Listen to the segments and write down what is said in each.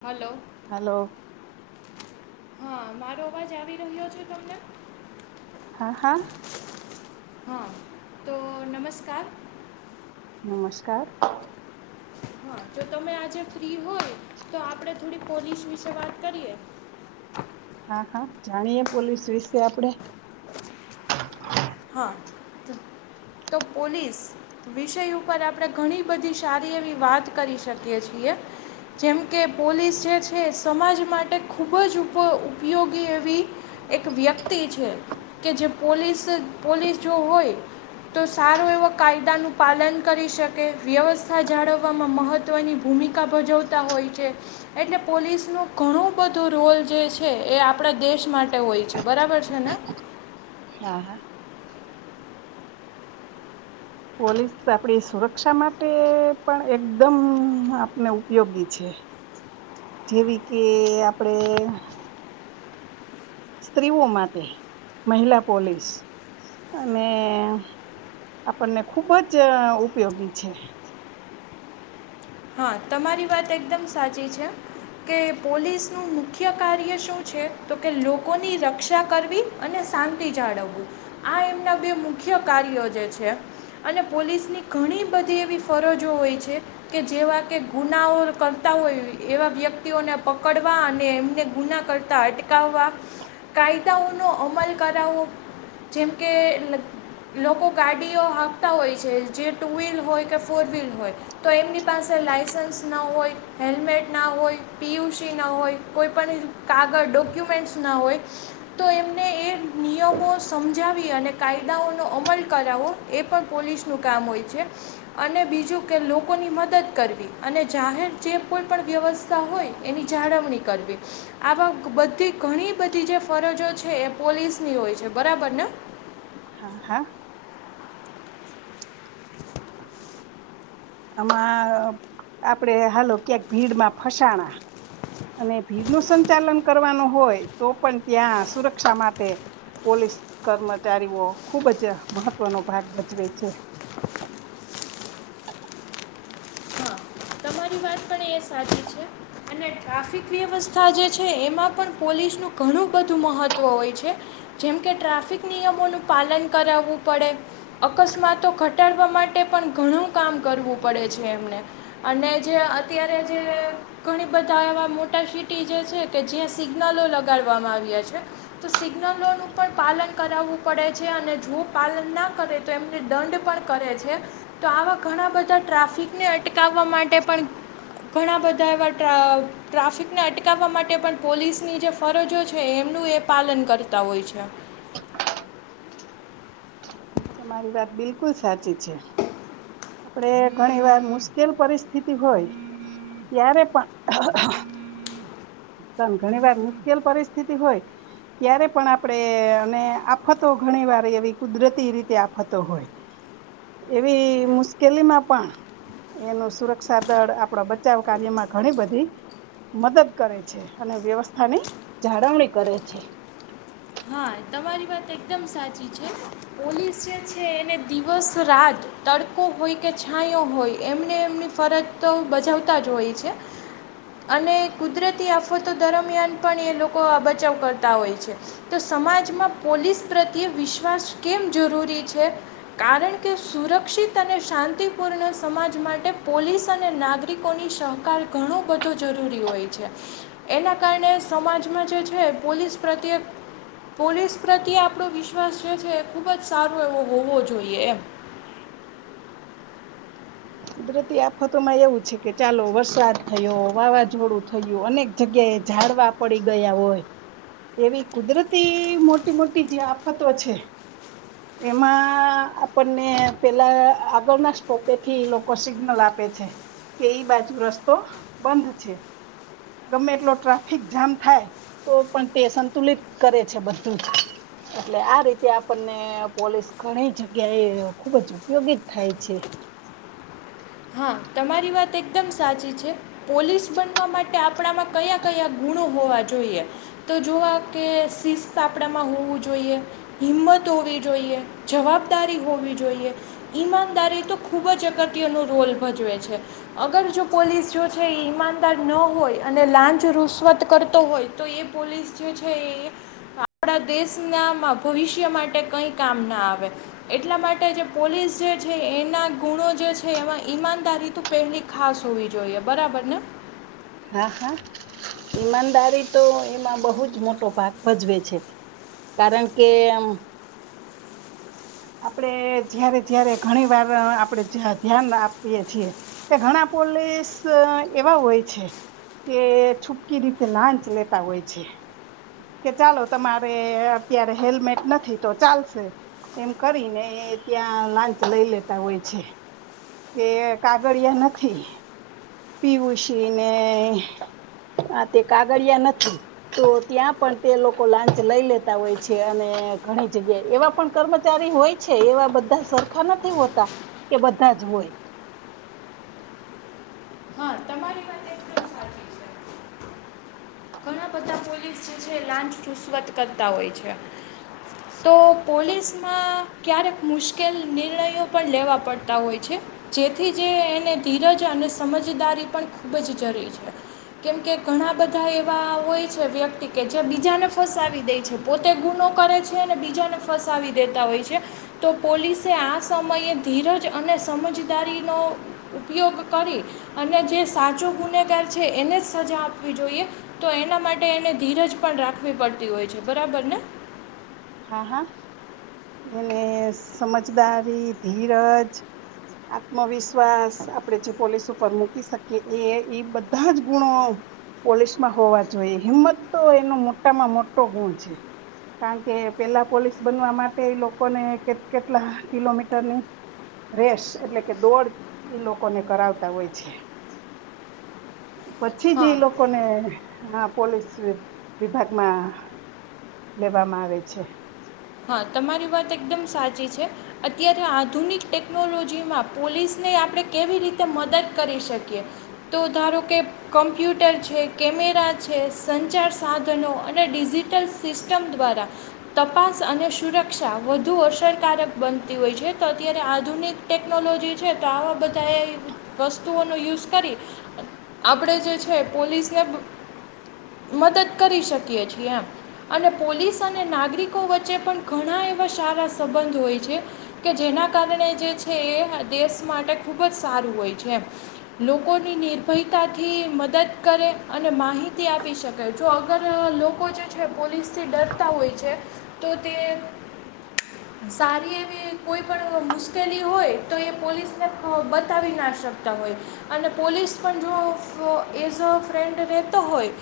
Hello. Hello. હા, મારો અવાજ આવી રહ્યો છે તમને? હા, હા. હા, તો નમસ્કાર. નમસ્કાર. હા જો તમે આજે ફ્રી હોય તો આપડે થોડી પોલીસ વિશે વાત કરીએ. હા, હા, જાણીએ પોલીસ વિશે આપડે. હા, તો પોલીસ વિષય ઉપર આપડે ઘણી બધી સારી એવી વાત કરી શકીએ છીએ. જેમ કે, પોલીસ જે છે, સમાજ માટે ખૂબ જ ઉપ ઉપયોગી એવી એક વ્યક્તિ છે, કે જે પોલીસ પોલીસ જો હોય, તો સારો એવા કાયદાનું પાલન કરી શકે. વ્યવસ્થા જાળવવામાં મહત્ત્વની ભૂમિકા ભજવતા હોય છે. એટલે પોલીસનો ઘણું બધો રોલ જે છે, એ આપડા દેશ માટે હોય છે બરાબર છે ને? હા, હા. પોલીસ આપડી સુરક્ષા માટે પણ એકદમ આપને ઉપયોગી છે. જેવી કે, આપડે સ્ત્રીઓ માટે મહિલા પોલીસ અને આપણને ખૂબ જ ઉપયોગી છે. હા, તમારી વાત એકદમ સાચી છે કે પોલીસનું મુખ્ય કાર્ય શું છે? તો કે, લોકોની રક્ષા કરવી અને શાંતિ જાળવવું. આ એમના બે મુખ્ય કાર્યો જે છે, અને પોલીસની ઘણી બધી એવી ફરજો હોય છે. કે, જેવા કે ગુનાઓ કરતા હોય એવા વ્યક્તિઓને પકડવા અને એમને ગુના કરતાં અટકાવવા કાયદાઓનો અમલ કરાવો. જેમ કે, લોકો ગાડીઓ હાંકતા હોય છે, જે ટુ- વ્હીલ હોય કે ફોર વ્હીલ હોય, તો એમની પાસે લાયસન્સ ના હોય, હેલ્મેટ ના હોય, પીયુસી ના હોય, કોઈપણ કાગળ-ડોક્યુમેન્ટ્સ ના હોય, તો એમને એ નિયમો સમજાવી અને કાયદાઓનો અમલ કરાવવો એ પણ પોલીસનું કામ હોય છે. અને બીજું કે લોકોની મ દદ કરવી અને જાહેર જે કોઈ પણ વ્યવસ્થા હોય એની જાળવણી કરવી આવા બધી ઘણી બધી જે ફરજો છે, એ પોલીસની હોય છે. બરાબર ને? હા, હા. આમાં આપડે હાલો ક્યાંક ભીડમાં ફસાણા અને ભીડ ન સંચાલન કરવાનું હોય, તો પણ ત્યાં સુરક્ષા માટે પોલીસ કર્મચારીઓ ખૂબ જ મહત્વનો ભાગ ભજવે છે. હા તમારી વાત પણ એ સાચી છે. અને ટ્રાફિક વ્યવસ્થા જે છે, એમાં પણ પોલીસનું ઘણું બધું મહત્ત્વ હોય છે. જેમ કે ટ્રાફિક નિયમોનું પાલન કરાવવું પડે, અકસ્માતો ઘટાડવા માટે પણ ઘણું કામ કરવું પડે છે એમને. અને જે અત્યારે જે ઘણી બ ધા એવા મોટા સિટી જે છે, કે જ્યાં સિગ્નલો લગાડવામાં આવ્યા છે, તો સિગ્નલોનું પણ પાલન કરાવવું પડે છે. અને જો પાલન ના કરે, તો એમને દંડ પણ કરે છે. તો આવા ઘણા બધા ટ્રાફિકને અટકાવવા માટે પણ ઘણા બધા એવા ટ્રા ટ્રાફિકને અટકાવવા માટે પણ પોલીસની જે ફરજો છે, એમનું એ પાલન કરતા હોય છે. તમારી વાત બિલકુલ સાચી છે. આપડે ઘણી વાર મુશ્કેલ પરિસ્થિતિ હોય ત્યારે પણ પણ ઘણી વાર મુશ્કેલ પરિસ્થિતિ હોય ત્યારે પણ આપડે અને આફતો ઘણી વાર એવી કુદરતી રીતે આફતો હોય. એવી મુશ્કેલીમાં પણ એનું સુરક્ષા દળ આપડા બચાવ કાર્યમાં ઘણી બધી મદદ. કરે છે. અને વ્યવસ્થાની જાળવણી કરે છે. હા તમારી વાત એકદમ સાચી છે. પોલીસ જે છે, એને દિવસ- રાત, તડકો હોય કે છાંયો હોય, એમને એમની ફરજ તો બજાવતા જ હોય છે. અને કુદરતી આફતો દરમિયાન પણ એ લોકો બચાવ કરતા હોય છે. તો સમાજમાં પોલીસ પ્રત્યે વિશ્વાસ કેમ જરૂરી? છે કારણ કે, સુરક્ષિત. અને શાંતિપૂર્ણ સમાજ માટે પોલીસ અને નાગરિકોની સહકાર ઘણો બધો જરૂરી હોય છે, એના કારણે સમાજમાં જે છે, પોલીસ પ્રત્યે પોલીસ પ્રત્યે આપણો વિશ્વાસ જે છે, એ ખુબ જ સારો એવો હોવો જોઈએ એમ. કુદરતી આફતોમાં એવું છે કે, ચાલો વરસાદ થયો, વાવાઝોડું થયું અનેક જગ્યાએ ઝાડવા પડી ગયા હોય, એવી કુદરતી મોટી મોટી જે આફતો છે. એમાં આપણને પેલા આગળના સ્ટોપેથી લોકો સિગ્નલ આપે છે કે, ઈ બાજુ રસ્તો બંધ છે, ગમે એટલો ટ્રાફિક જામ થાય. તો પણ તે સંતુલિત કરે છે, બધું જ એટલે આ રીતે આપણને પોલીસ ઘણી જગ્યાએ ખુબ જ ઉપયોગી થાય છે. હા, તમારી વાત એકદમ સાચી છે. પોલીસ બનવા માટે આપણામાં કયા કયા ગુણો હોવા જોઈએ, તો જોવા કે શિસ્ત આપણામાં હોવું જોઈએ, હિંમત હોવી જોઈએ, જવાબદારી હોવી જોઈએ, ઈમાનદારી તો ખૂબ જ અગત્યની. રોલ ભજવે છે, અગર જો પોલીસ જો છે એ ઈમાનદાર ન હોય અને લાંચ રુશવત કરતો હોય તો, એ પોલીસ જે છે, એ આપણા દેશનામાં ભવિષ્ય માટે કંઈ કામ ના આવે, એટલા માટે જે પોલીસ જે છે, એના ગુણો જે છે, એમાં ઈમાનદારી તો પહેલી ખાસ હોવી જોઈએ, બરાબર ને. હા, હા, ઈમાનદારી તો એમાં બહુ જ મોટો ભાગ ભજવે છે, કારણ કે આમ આપડે જયારે જયારે ઘણી વાર આપડે ધ્યાન આપીએ છીએ કે, ઘણા પોલીસ એવા હોય છે, કે છૂપકી રીતે લાંચ લેતા હોય છે, કે ચાલો તમારે અત્યારે હેલ્મેટ નથી તો ચાલશે. એમ કરીને ત્યાં લાંચ લઈ લેતા હોય છે કે, કાગળિયા નથી પીવુસી ને આ તે કાગળિયા નથી, તો ત્યાં પણ તે લોકો લાંચ લઈ લેતા હોય છે, અને ઘણી જગ્યાએ એવા પણ કર્મચારી હોય છે, એવા બધા સરખા નથી હોતા, કે બધા જ હોય. હા તમારી વાત એકદમ સાચી છે ઘણા બધા પોલીસ જે લાંચ ચુસવત કરતા હોય છે, તો પોલીસમાં ક્યારેક મુશ્કેલ નિર્ણયો પણ લેવા પડતા હોય છે, જેથી જે એને ધીરજ અને સમજદારી પણ ખૂબ જ જરૂરી છે, કેમકે, ઘણા બધા એવા હોય છે વ્યક્તિ કે જે બીજાને ફસાવી દે છે, પોતે ગુનો કરે છે, અને બીજાને ફસાવી દેતા હોય છે, તો પોલીસે આ સમયે ધીરજ અને સમજદારીનો ઉપયોગ કરી અને જે સાચો ગુનેગાર છે, અને જ સજા આપવી જોઈએ, તો એના માટે એને ધીરજ પણ રાખવી પડતી હોય છે, બરાબર ને! હા, હા, એને સમજદારી ધીરજ આત્મવિશ્વાસ આપણેે જે પોલીસ ઉપર મૂકી શકીએ, એ એ બધા જ ગુણો પોલીસમાં હોવા જોઈએ, હિંમત તો એનો મોટામાં મોટો ગુણ છે, કારણ કે કે પેલા પોલીસ બનવા માટે એ લોકોને કે કેટલા કિલોમીટરની રેસ એટલે કે દોડ ઈ લોકોને કરાવતા હોય છે. પછી જ હા એ લોકો ને હા પોલીસ વિભાગમાં લેવામાં આવે છે. હા તમારી વાત એકદમ સાચી છે અત્યારે આધુનિક ટેકનોલોજીમાં પોલીસને આપણે કેવી રીતે મદદ કરી શકીએ તો ધારો કે કમ્પ્યુટર છે કેમેરા છે સંચાર સાધનો અને ડિજિટલ સિસ્ટમ દ્વારા તપાસ. અને સુરક્ષા વધુ અસરકારક બનતી હોય છે તો અત્યારે આધુનિક ટેકનોલોજી છે તો આવા બધા એ વસ્તુઓનો યુઝ કરી આપણે જે છે પોલીસ એ મદદ કરી શકીએ છીએ એમ અને પોલીસ અને નાગરિક. લોકો વચ્ચે પણ ઘણા એવા સારા સંબંધ હોય છે કે જેના કારણે જે છે એ દેશ માટે ખૂબ જ સારું હોય છે એમ લોકોની નિર્ભયતાથી મદદ કરે અને માહિતી આપી શકે જો અગર લોકો જે છે પોલીસથી ડરતા હોય છે. તો તે સારી એવી કોઈ પણ મુશ્કેલી હોય તો એ પોલીસને બતાવી ના શકતા હોય અને પોલીસ પણ જો એઝ અ ફ્રેન્ડ રહેતો હોય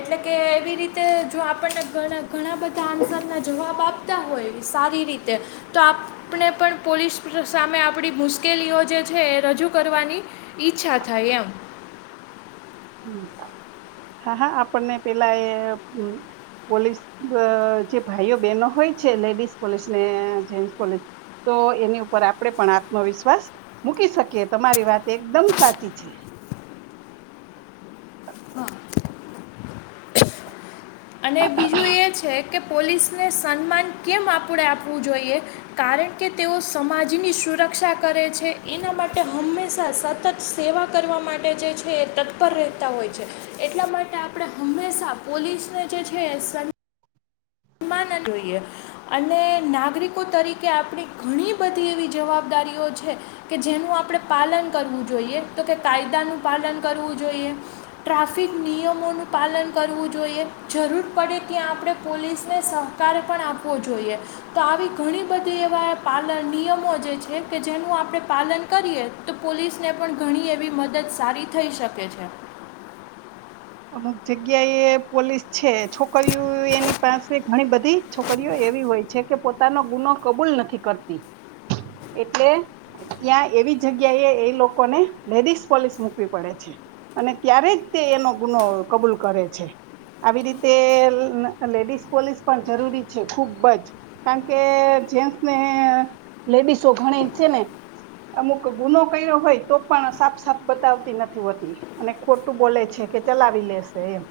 એટલે કે એવી રીતે જો આપણને ઘણા બધા આન્સરના. જવાબ આપ આપતા હોય સારી રીતે. તો આપણે પણ પોલીસ સામે આપણી મુશ્કેલીઓ જે છે એ રજૂ કરવાની ઈચ્છા થાય એમ. હા હા આપણને પેલા એ પોલીસ જે ભાઈઓ બહેનો હોય છે લેડીસ પોલીસ ને જેસ પોલીસ તો એની ઉપર આપડે પણ આત્મવિશ્વાસ મૂકી શકીએ તમારી વાત એકદમ સાચી છે. હા [unintelligible] અને બીજું એ છે કે પોલીસને સન્માન કેમ આપણે આપવું જોઈએ કારણ કે તેઓ સમાજની સુરક્ષા કરે છે એના માટે હંમેશા સતત સેવા કરવા માટે જે છે એ તત્પર રહેતા હોય છે એટલા માટે આપણે હંમેશા પોલીસને. ્ છે [unintelligible] ન જોઈએ અને નાગરિકો તરીકે આપણી ઘણી બધી એવી જવાબદારીઓ છે કે જેનું આપણે પાલન કરવું જોઈએ તો કે કાયદાનું પાલન કરવું જોઈએ ટ્રાફિક નિયમોનું પાલન કરવું જોઈએ જરૂર પડે ત્યાં આપણે પોલીસ. ને સહકાર પણ આપવો જોઈએ તો આવી ઘણી બધી એવા પાલ નિયમો જે છે કે જેનું આપણે પાલન કરીએ તો પોલીસને પણ ઘણી એવી મદદ સારી થઈ શકે છે. અમુક જગ્યા એ પોલીસ છે છોકરીઓ એની પાસે ઘણી બધી છોકરીઓ એવી હોય છે કે પોતાનો ગુનો કબૂલ નથી કરતી એટલે ત્યાં એવી જગ્યા એ એ લોકોને લેડીઝ પોલીસ મૂકવી પડે છે અને ત્યારે જ તે એનો. ગુનો કબૂલ કરે છે આવી રીતે લેડીસ પોલીસ પણ જરૂરી છે ખુબ જ કારણ કે જેસને લેડીસો ગણી છે ને અમુક ગુનો કર્યો હોય તો પણ સાફ સાફ બતાવતી નથી હોતી અને ખોટું બોલે છે. કે ચલાવી લેશે એમ.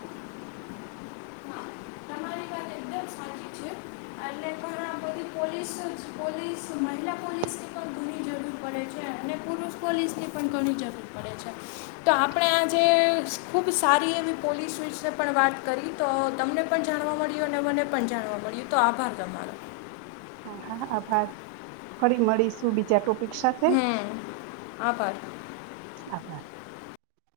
હા, તમારી વાત એકદમ સાચી છે એટલે સુ મહરિલા પોલીસની પણ ગૂરી જડું. પોલીસને પણ કણી. તો આપણે આજે ખુબ સારી એવી પોલીસ વિશે પણ વાત કરી તો તમને પણ જાણવા મળ્યું અને મને પણ જાણવા મળ્યું તો આભાર તમારો. હા હા આભાર ફરી મળીશું બીજા ટોપિક. સાથે હમ આભાર. આભાર